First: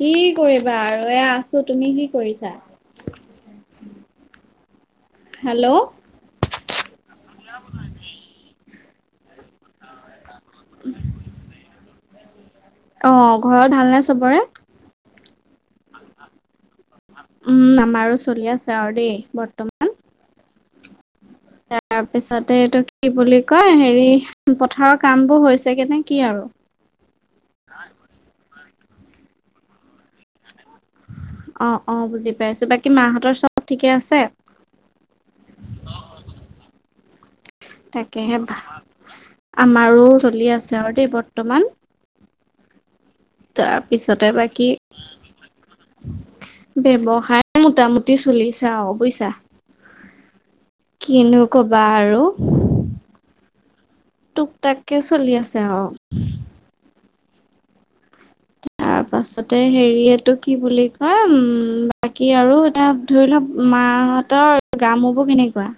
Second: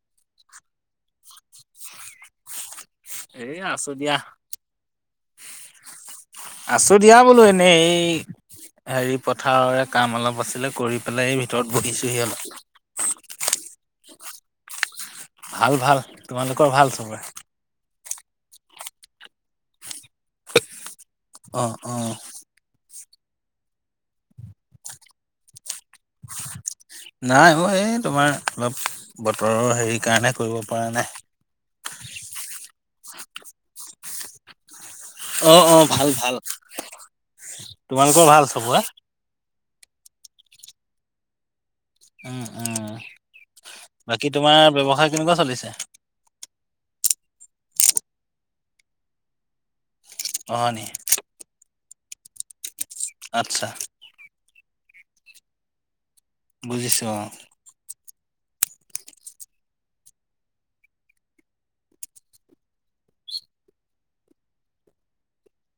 কি কৰিবা আৰু এয়া আছো, তুমি কি কৰিছা? এ আছো দিয়া। হেল্ল' আছো দিয়া বোলো এনেই এই। হেৰি পথাৰৰে কাম অলপ আছিলে কৰি পেলাই এই ভিতৰত বহিছোহি অলপ। অ ঘৰত ভালনে চবৰে ভাল ভাল তোমালোকৰ ভাল চবৰে? উম আমাৰো চলি আছে আৰু দেই বৰ্তমান। অ অ তাৰ পিছতে এইটো কি বুলি কয় হেৰি পথাৰৰ কাম বোৰ হৈছে গে নে? নাই অ এই তোমাৰ অলপ বতৰৰ হেৰি কাৰণে কৰিবব অ অ বুজি পাইছো বাকী মাহঁতৰ চব ঠিকে আছে? তোমালোকৰও তাকেহে ভাল চবৰে? আমাৰো চলি আছে আৰু দেই বৰ্তমান। উ অ। তাৰপিছতে বাকী চলিছে ব্যবসায় মোটামুটি চলিছে আও বুইছা অ হয় নি কিনো কবি বাৰু। আচ্ছা। একে চলি আছে আৰু। বুজিচো অ। [unintelligible] তাৰ পাছতে হেৰিয়টো কি বুলি কয় উম বাকী আৰু এটা ধৰি লোৱা মা। তাহতৰ গা মবোৰ কেনেকুৱা?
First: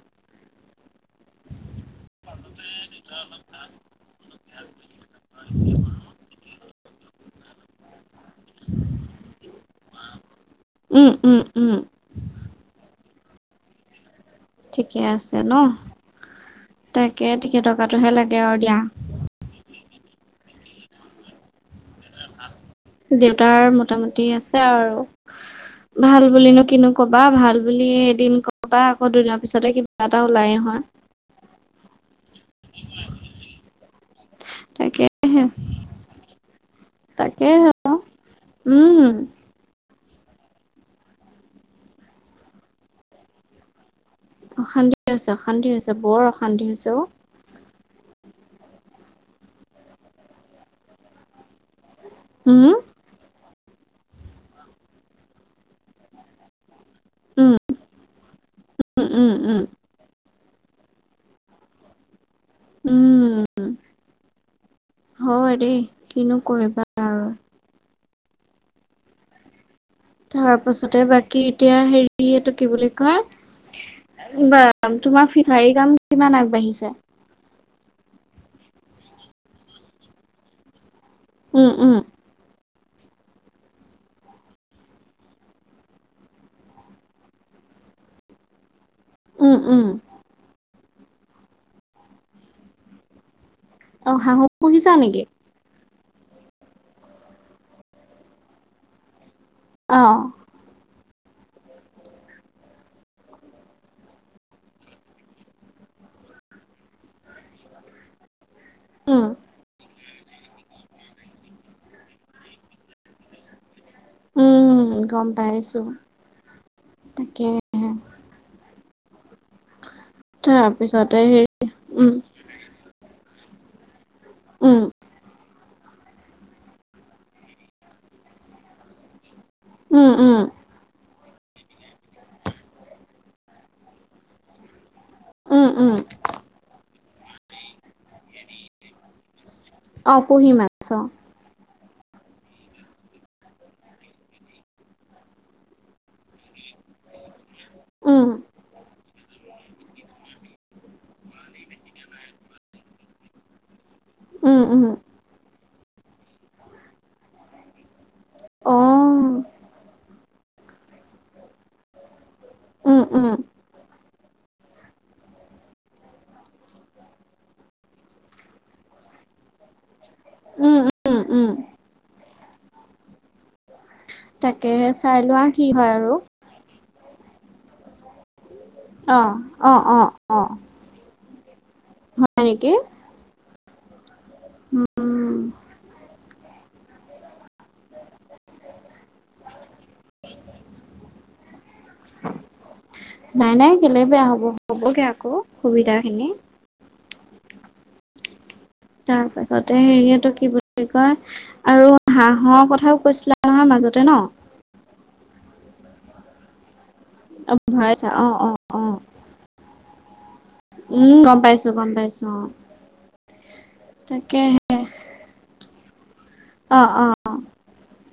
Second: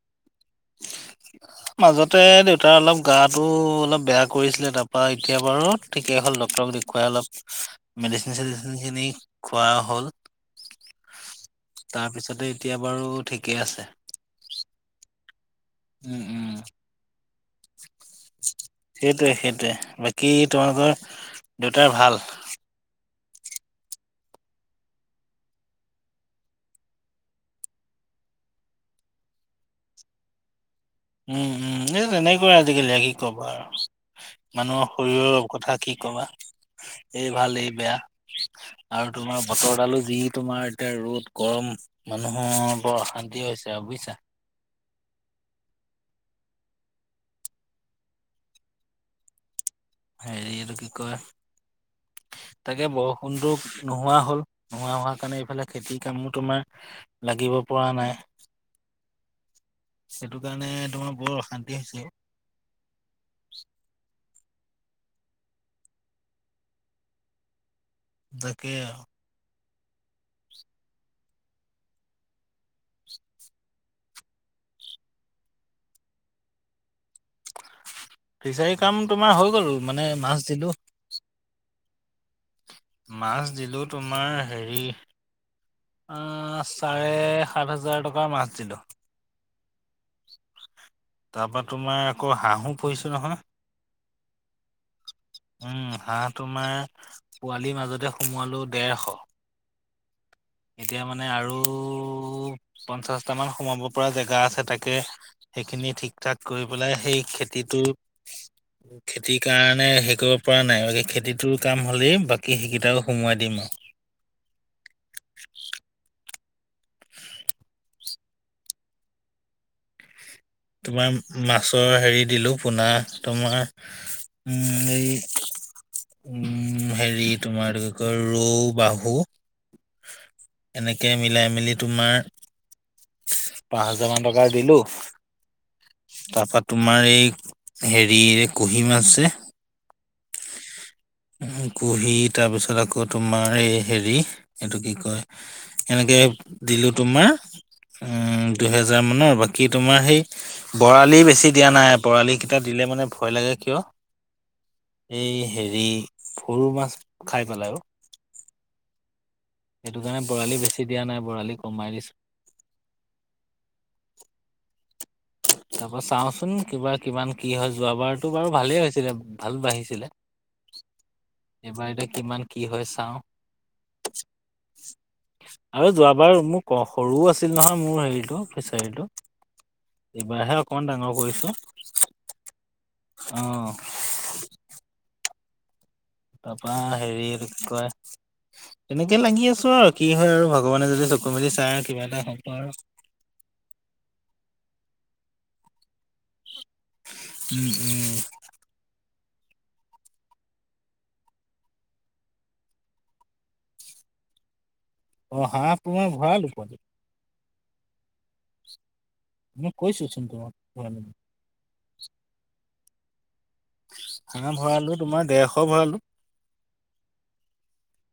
[unintelligible] মাজতে দেউতাৰ অলপ গাটো অলপ বেয়া কৰিছিলে তাৰপা এতিয়া বাৰু ঠিকেই হ'ল ডটৰক দেখোৱা। খুৱাই অলপ মেডিচিন চেডিচিনখিনি খোৱা হ'ল। উম উম উম তাৰপিছতে এতিয়া বাৰু ঠিকেই আছে। ঠিকে আছে। ন উম, উম, তাকে থিকে টকাটোহে লাগে আৰু দিয়া। সেইটোৱে সেইটোৱে বাকী তোমালোকৰ দেউতাৰ ভাল। দেউতাৰ মোটামুটি আছে আৰু। ভাল বুলিুলিনো কিনো কবা ভাল বুলি এদিন কবা আকৌ দুদিনৰ পিছতে কিবা এটা ওলাই হয়। উম উম এই তেনেকুৱা আজিকালি কি ক'বা আৰু। মানুহৰ তাকেহে শৰীৰৰ কথা কি কবা। এই ভাল তাকেহে এই বেয়া আৰু উম তোমাৰ বতৰডালো। যি তোমাৰ এতিয়া ৰ'দ গৰম মানুহৰ বৰ অশান্তি হৈছে আৰু বুজিছা। অশান্তি হৈছে অশান্তি হৈছে বৰ অশান্তি হৈছে অ। হেৰি এইটো কি কয় উম তাকে বৰষুণটো। নোহোৱা হ'ল নোহোৱা হোৱাৰ কাৰণে এইফালে খেতিৰ কামো তোমাৰ। উম লাগিব পৰা নাই উম উম উম সেইটো। স কাৰণে তোমাৰ বহুত অশান্তি হৈছে। উম। হয় দেই কিনো কৰিবা আৰু। দাকো। তাৰ পাছতে বাকী এতিয়া হেৰি এইটো কি বুলি কয়। বা তোমাৰ ফিচাৰী কাম কিমান আগবাঢ়িছে। ফিচাৰী কাম তোমাৰ হৈ গ'ল মানে মাছ দিলো। উম উম। মাছ দিলো তোমাৰ হেৰি। আহ চাৰে সাত হাজাৰ টকা মাছ দিলো। উওম উম। তাৰপৰা তোমাৰ আকৌ হাঁহো পুহিছো নহয়। অ হাহু পুহিছা নেকি? উম হাঁহ তোমাৰ, পোৱালিৰ মাজতে সোমোৱালো দেৰশ। অ। এতিয়া মানে আৰু পঞ্চাছটামান সোমাব পৰা জেগা আছে তাকে সেইখিনিত। ঠিক ঠাক কৰি পেলাই সেই খেতিটোৰ, উম, খেতিৰ কাৰণে। কৰিব পৰা নাই বাকী খেতিটোৰ কাম হ'লেই বাকী সেইকেইটা সোমোৱাই দিম আৰু। উম গম পাইছো। তাকাকে। তোমাৰ মাছৰ হেৰি দিলোঁ পোনা তোমাৰ। উম এই। উম হেৰি তোমাৰ কি কয় ৰৌ বাহু। উম উম। এনেকে মিলাই মেলি তোমাৰ পাঁচ হাজাৰ মান টকা দিলো। উম উম। তাৰপা তোমাৰ এই হেৰিৰে কুহিমাছছে। অ পুহি মাছ। উম। কুহি তাৰপিছত আকৌ তোমাৰ এই হেৰি, এইটো কি কয় এনেকে। দিলো তোমাৰ। উম দুহেজাৰ মানৰ বাকী তোমাৰ সেই, বৰালি বেছি দিয়া নাই বৰালি কেইটা দিলে মানে ভয় লাগে কিয়, উম, উম, এই হেৰি। সৰু মাছ খাই পেলাই আৰু। অ', সেইটো কাৰণে বৰালি বেছি দিয়া নাই বৰালি কমাই দিছো। উম উম। [unintelligible] তাৰপা চাওঁচোন কিবা কিমান কি হয় যোৱাবাৰতো বাৰু ভালেই হৈছিলে ভাল বাঢ়িছিলে। উম, উম, উম, এইবাৰ এতিয়া কিমান কি হয় চাওঁ। তাকেহে চাই লোৱা কি আৰু হয় যোৱাবাৰ মোক। সৰুও আছিল নহয় মোৰ হেৰিটো ফিচাৰীটো অ', অ', অ', অ', এইবাৰহে অকমান ডাঙৰ কৰিছো। হয় নেকি? অ। উম, তাৰপৰা হেৰি কয়। তেনেকে লাগি আছো আৰু কি হয় আৰু ভগৱানে যদি চকু মেলি চাই। কিবা এটা হ'ব আৰু নাই নাই কেলে বেয়া হ'ব হ'বগে আকৌ সুবিধা খিনি। উ এ। তাৰ পাছতে হেৰিয়েটো কি বুলি কয় আৰু হাঁহৰ কথাও কৈছিলা নহয় মা জতে ন [inaudible] অঁ হাঁহ তোমাৰ ভৰালো অ ভৰাইছা অ-অ-অ মই কৈছো উম গম পাইছো গম পাইছো অ। হাঁহ ভৰালো তোমাৰ দেৰশ ভৰালো অ-অ-অ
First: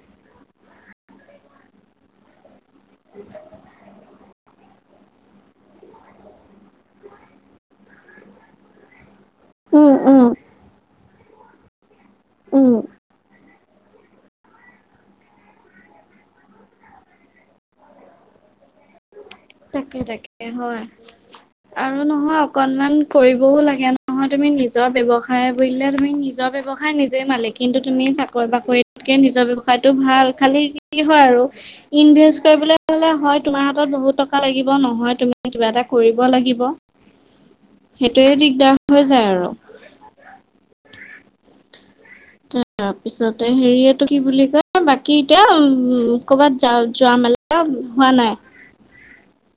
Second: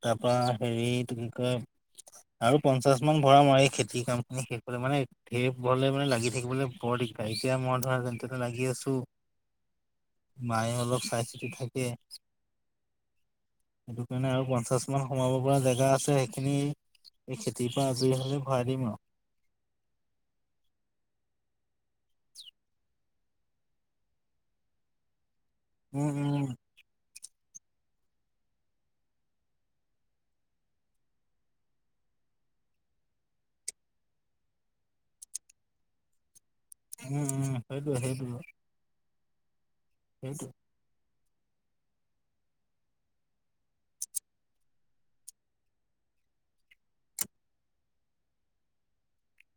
তাৰপৰা হেৰিত কি কয় আৰু পঞ্চাশ মান ভৰাম আৰু এই খেতিৰ কামখিনি শেষ কৰি মানে ঢেৰ হলে মানে লাগি থাকিবলৈ বৰ দিগদাৰ এতিয়া মই ধৰা লাগি আছো। উম, উম, মায়ে অলপ চাই-চিতি থাকে। উম সেইটো কাৰণে আৰু প ঞ্চাশ সোমাব পৰা জেগা আছে সেইখিনি এই খেতিৰ পৰা আজৰি হলে ভৰাই দিম আও। তাকে-তাকে হয় আৰু নহয় অকনমান কৰিবও লাগে নহয় তুমি নিজৰ ব্যৱসায় বুলিলে উম তুমি নিজৰ উম ব্যৱসায় নিজে মালিক কিন্তু তুমি চাকৰি-বাকৰিকে নিজৰ ব্যৱসায়টো ভাল খালি কি হয় আৰু ইনডো বিচনেজ কৰিবলৈ হলে হয় তোমাৰ হাতত বহুত ট কা লাগিব নহয় তুমি কিবা এটা কৰিব লাগিব উম উম সেইটোৱে সেইটোৱেই সেইটোৱে দিগদাৰ হয় যায় আৰু [unintelligible] তাৰপিছতে হেৰি এইটো কি বুলি কয় বাকী এতিয়া উম ক'ৰবাত য-যাম মানে হোৱা নাই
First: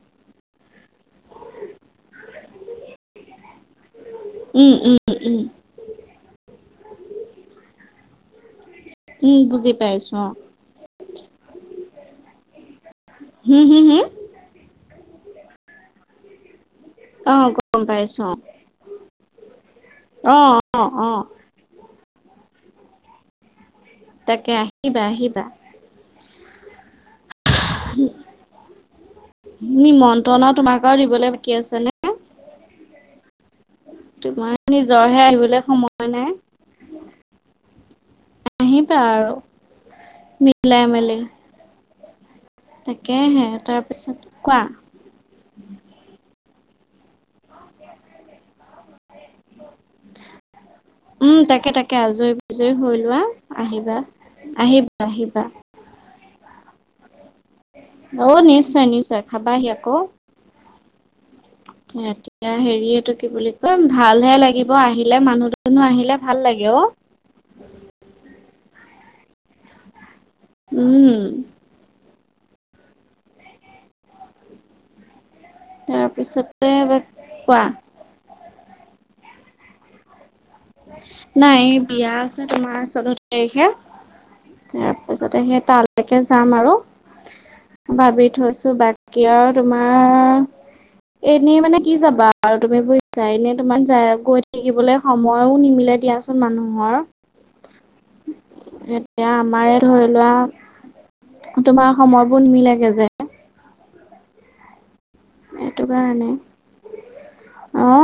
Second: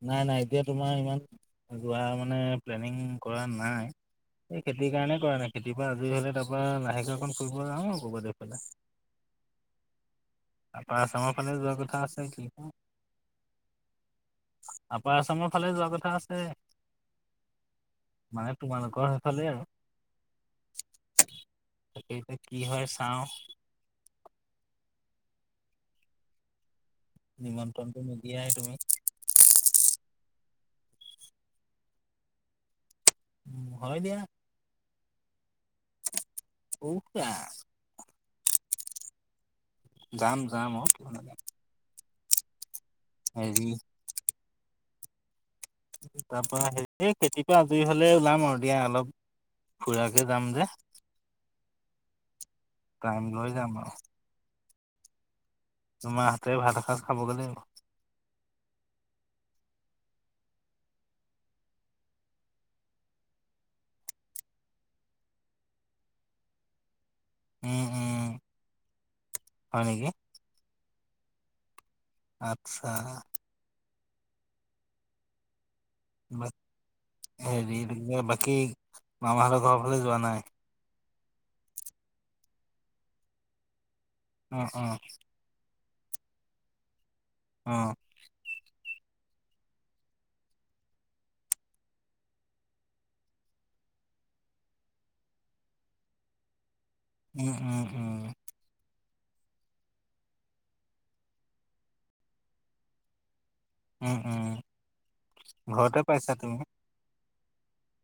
নাই-নাই এতিয়া তোমাৰ ইমান যোৱা মানে প্লেনিং কৰা নাই এই উম খেতিৰ উম কাৰণে কৰা উম নাই খেতিৰ পৰা আজৰি হ'লে তাৰপৰা লাহে কে ফুৰিব যাওঁ হব দে উম বুজি পাইছো। অ তাৰপা আছামৰ ফালে যোৱা কথা আছে কি হম হম হম আপাৰ আচামৰ ফালে যোৱা কথা আছে। অহ গম পাইছো মানে তোমালোকৰ সেইফালে আৰু অহ অহ অহ তাকেই কি হয় চাওঁ তাকে আহিবা-আহিবা নিমন্ত্ৰণটো নিদিয়াই তুমি নিমন্ত্ৰণ আও তোমাক আৰু দিবলৈ বাকী আছে নে? উম তোমাৰ নিজৰহে আহিবলৈ সময় নাই উ বা আহিবা আৰু যাম যাম অ মিলাই কিয় মেলি। নাযাম তাকেহে। হেৰি তাৰপিছত, কোৱা। তাৰপৰা হে [unintelligible] খেতিৰ পৰা আজৰি হ'লে ওলাম আৰু দিয়া। অলপ ফুৰাকে যাম যে উম তাকে তাকে। আজৰি-বিজৰি হৈ লোৱা। টাইম লৈ যাম আৰু আহিবা। আহিবা আহিবা। তোমাৰ হাতে ভাত এসাঁজ খাবগৈ লাগিব অ' নিশ্চয় নিশ্চয় খাবাহি আকৌ! [inaudible] এতিয়া হেৰি এটো কি বুলি কয়, ভালহে লাগিব আহিলে, মানুহ-দুনুহ আহিলে ভাল লাগে অ। উম, উম। হয় নেকি? উম! আচ্ছা। [unintelligible] তাৰপিছতে কোৱা হেৰি এইটো কি কয়, বাকী মামাহঁতৰ ঘৰৰ ফালে যোৱা নাই? নাই বিয়া আছে। তোমাৰ চৈধ তাৰিখে। অ অ তাৰপিছতে সেই তালে তাকে যাম আৰু। অ ভাবি থৈছো বাক কি আৰু তোমাৰ এনেই মানে কি যাবা আৰু, তুমি বুজিছা এনেই তোমাৰ গৈ থাকিবলৈ সময় আৰু নিমিলে দিয়াচোন মানুহৰ! উম উম উম। এতিয়া আমাৰে ধৰি লোৱা, তোমাৰ সময়বোৰ নিমিলেগে যে! উম উম। সেইটো ঘৰতে কাৰণে পাইছা তুমি?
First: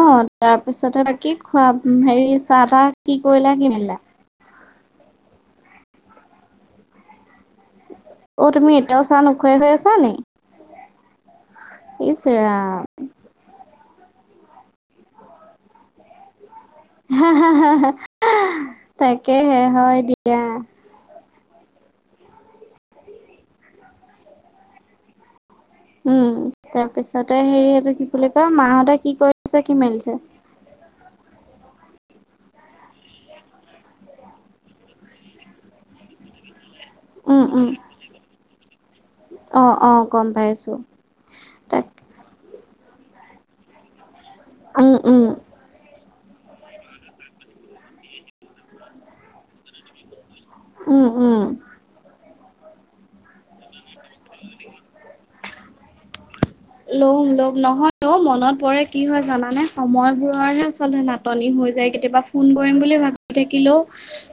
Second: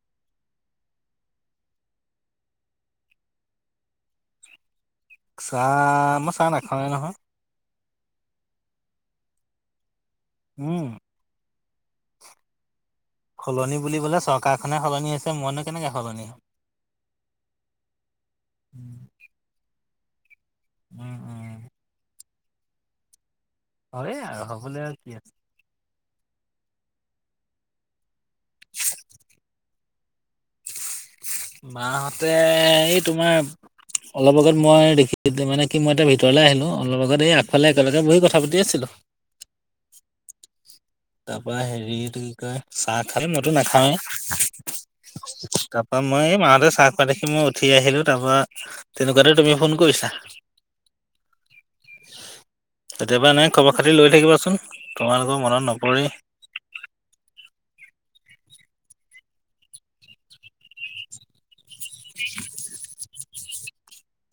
অ' তাৰপিছতে বাকী খোৱা, হেৰি চাহ-তাহ কি কৰিলা কি মেলিলা? চাহ মই চাহ নাখাওয়ে নহয়! অ' তুমি এতিয়াও চাহ নোখাৱাই হৈ আছা নি? উম। ইছ ৰাম। সলনি বুলিবলে চৰকাৰখনে সলনি হৈছে। মইনো কেনেকে সলনি হ'ম! হা হা হা হা। হ'ম। তাকেহে হয় দিয়া। উম উম। হয় আৰু। হ'বলৈ আৰু কি আছে। উম, তাৰ পিছতে হেৰি এইটো কি বুলি কয়, মাহঁতে কি কৰিছে কি মেলিছে? [inaudible] মাহঁতে এই তোমাৰ অলপ আগত মই দেখি, মানে কি মই এতিয়া ভিতৰলে আহিলো। অলপ আগত এই উম, আগফালে উম, একেলগে বহি কথা পাতি আছিলো। অ', অ', গম পাইছো তাৰ পৰা তাক হেৰি, এইটো কি কয় চাহ খালে মইতো নাখাওৱেই। উম উম। মই এই মাহঁতে চাহ খোৱা দেখি মই উঠি আহিলোঁ। তাৰপৰা তেনেকুৱাতে তুমি ফোন কৰিছা। উম উম। কেতিয়াবা এনেকে খবৰ-খাতি লৈ থাকিবাচোন। তোমালোকৰ মনত ন ল'ম ল'ম। নহয় অ'। মনত পৰে কি হয় জানা? মানে সময়বোৰৰহে আচলতে নাটনি হৈ যায়। কেতিয়াবা ফোন কৰিম বুলি ভাবি থাকিলেও,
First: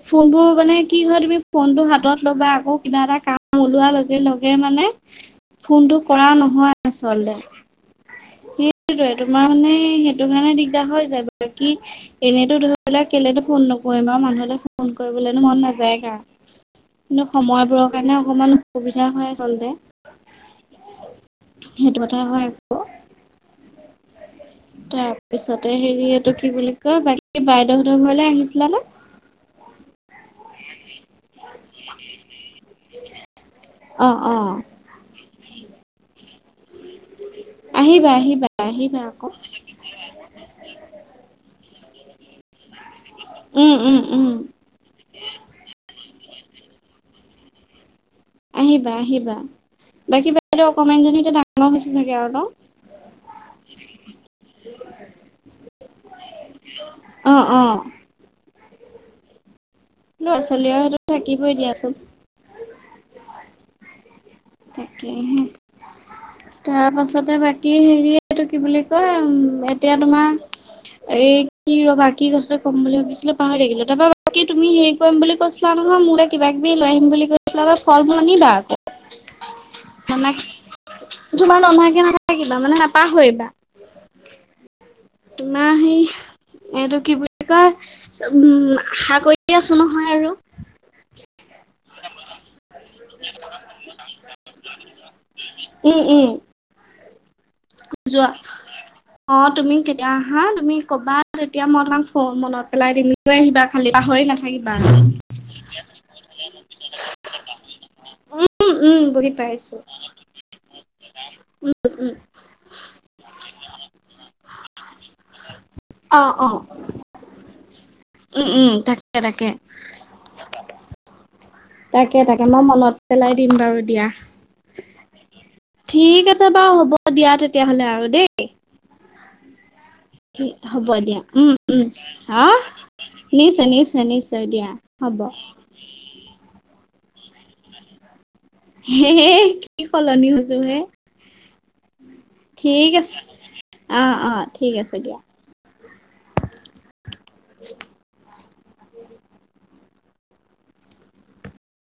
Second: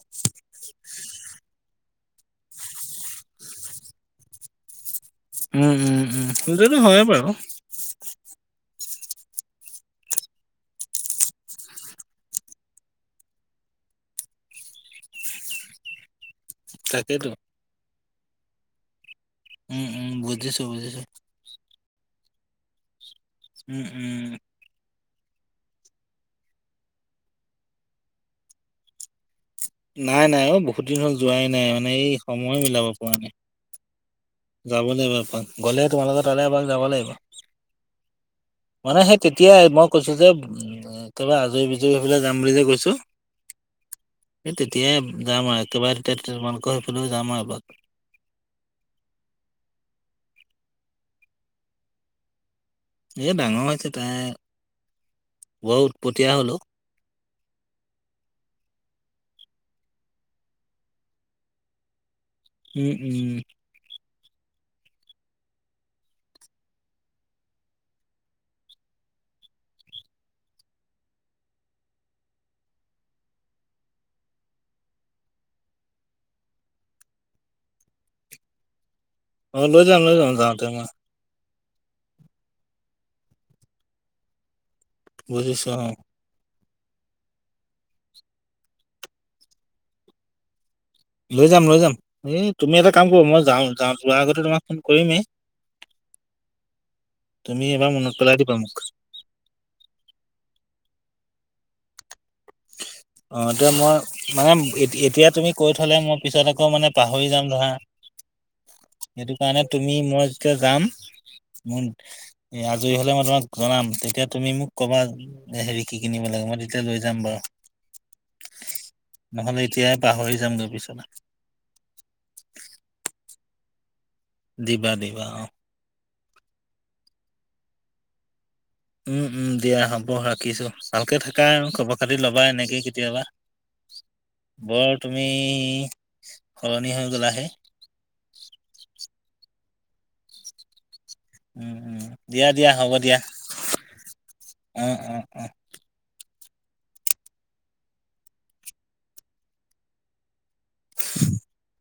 ফোনবোৰ মানে কি হয়, তুমি ফোনটো হাতত ল'বা আকৌ কিবা এটা কাম ওলোৱা লগে লগে মানে, উম, ফোনটো উম, উম, কৰা নহয় সেইটোতো হয়ে বাৰু আচলতে! সেইটোয়ে, তোমাৰ মানে সেইটো কাৰণে দিগদাৰ হৈ যায়। বাকী, এনেতো ধৰি লোৱা কেলে ফোন নকৰিম আৰু! মানুহলে ফোন কৰিবলেনো মন নাযায় কাৰ? কিন্তু তাকেতো সময়বোৰৰ কাৰণে অকমান অসুবিধা হয়। আচলতে উম উম, বুজিছো বুজিছো। সেইটো কথাই হয় আক! উম উম। তাৰপিছতে হেৰি এইটো কি বুলি কয়, বাকী বাইদেউহঁতৰ ঘৰলে আহিছিলানে? নাই নাই অ বহুত দিন হল যোৱাই নাই মানে এই সময় মিলাব পৰা নাই। অ অ যাব লাগিব এপাক, গ'লে তোমাৰ লগত তালে এপাক যাব লাগিব। আহিবা আহিবা আহিবা মানে সেই আকৌ তেতিয়াই মই কৈছো যে উম তবাৰে আজৰি হৈ পেলাই যাম বুলি যে কৈছো উম উম উম এই তেতিয়াই যাম আৰু একেবাৰে তে তোমালোকৰ সেইফলেও যাম আও এপাক। আহিবা আহিবা বাকী বাইদে অকমানজনী এতিয়া ডাঙৰ হৈছে চাগে আৰু ন? এ ডাঙৰ হৈছে তাই বৰ উৎপটীয়া হ'ল ঔ। অ অ। ল'ৰা ছোৱালী হাতত থাকিবই দিয়াচোন। উম উম। তাকেহে। তাৰ পাছতে বাকী হেৰিটো কি বুলি কয় উম এতিয়া তোমাৰ এ কি ৰ বাক কি কথাটো কম বুলি ভাবিছিলো পাহৰি থাকিলো তাৰপা বাকী তুমি হেৰি কৰিম বুলি কৈছিলা। নহয় মোৰে কিবা কিবি লৈ আহিম বুলি কৈছিলে আাৰ ফল মল আনিবা আকৌ। অ লৈ যাম লৈ নানা যাম যাহতো। তোমাৰ নধাকে নাথাকিবা মানে নাপাহৰিবা। তোৰ বুজিছো অ সেই। এইটো কি বুলি কয়, উম আশা কৰিয় আছো নহয় আৰু। লৈ যাম লৈ যাম এ তুমি এটা কাম কৰো মই যাওঁ যাওঁ যোৱাৰ আগতে তোমাক ফোন কৰিম এই। উম উম। তুমি এবাৰ মনত যোৱা, পেলাই দিবা মোক অ তুমি কেতিয়া আহা তুমি কবা তেতিয়া মই তোমাক। ফ মনত পেলাই দিম লৈ অ আহিবা এয়া খালি মই পাহৰি মানে নাথাকিবা এতিয়া তুমি কৈ থলে মই পিছত আকৌ মানে পাহৰি। যাম ধৰা, উম উম বুজি সেইটো কাৰণে পাইছো তুমি মই যেতিয়া যাম। মোৰ আজৰি হলে মই তোমাক জনাম তেতিয়া তুমি মোক কবা হেৰি কি অ কিনিব লাগ। ত অ এতিয়া লৈ যাম, বাৰু উম উম তাকে তাকে নহলে এতিয় পাহৰি যাম গৈ পিছত। তাকে তাকে মই মনত পেলাই দিম বাৰু দিয়া। দিবা দিবা অ। ঠিক আছে বাৰু হ'ব দিয়া তেতিয়াহ'লে আৰু দেই। উম উম দিয়া হ'ব। হব ৰাখিছোঁ হ'ব ভালকৈ দিয়া থাকা উম আৰু উম খবৰ খাতি ল'বা অ এনেকেই কেতিয়াবা নিশ্চয় নিশ্চয় নিশ্চয় দিয়া বৰ। হ'ব তুমি, সলনি হৈ গ'লাহে। হে কি সলনি হৈছো হে। উম, উম, দিয়া দিয়া ঠিক হ'ব আছে, দিয়া অ অ ঠিক আছে অ', দিয়া। অ', অ'। উ। [unintelligible]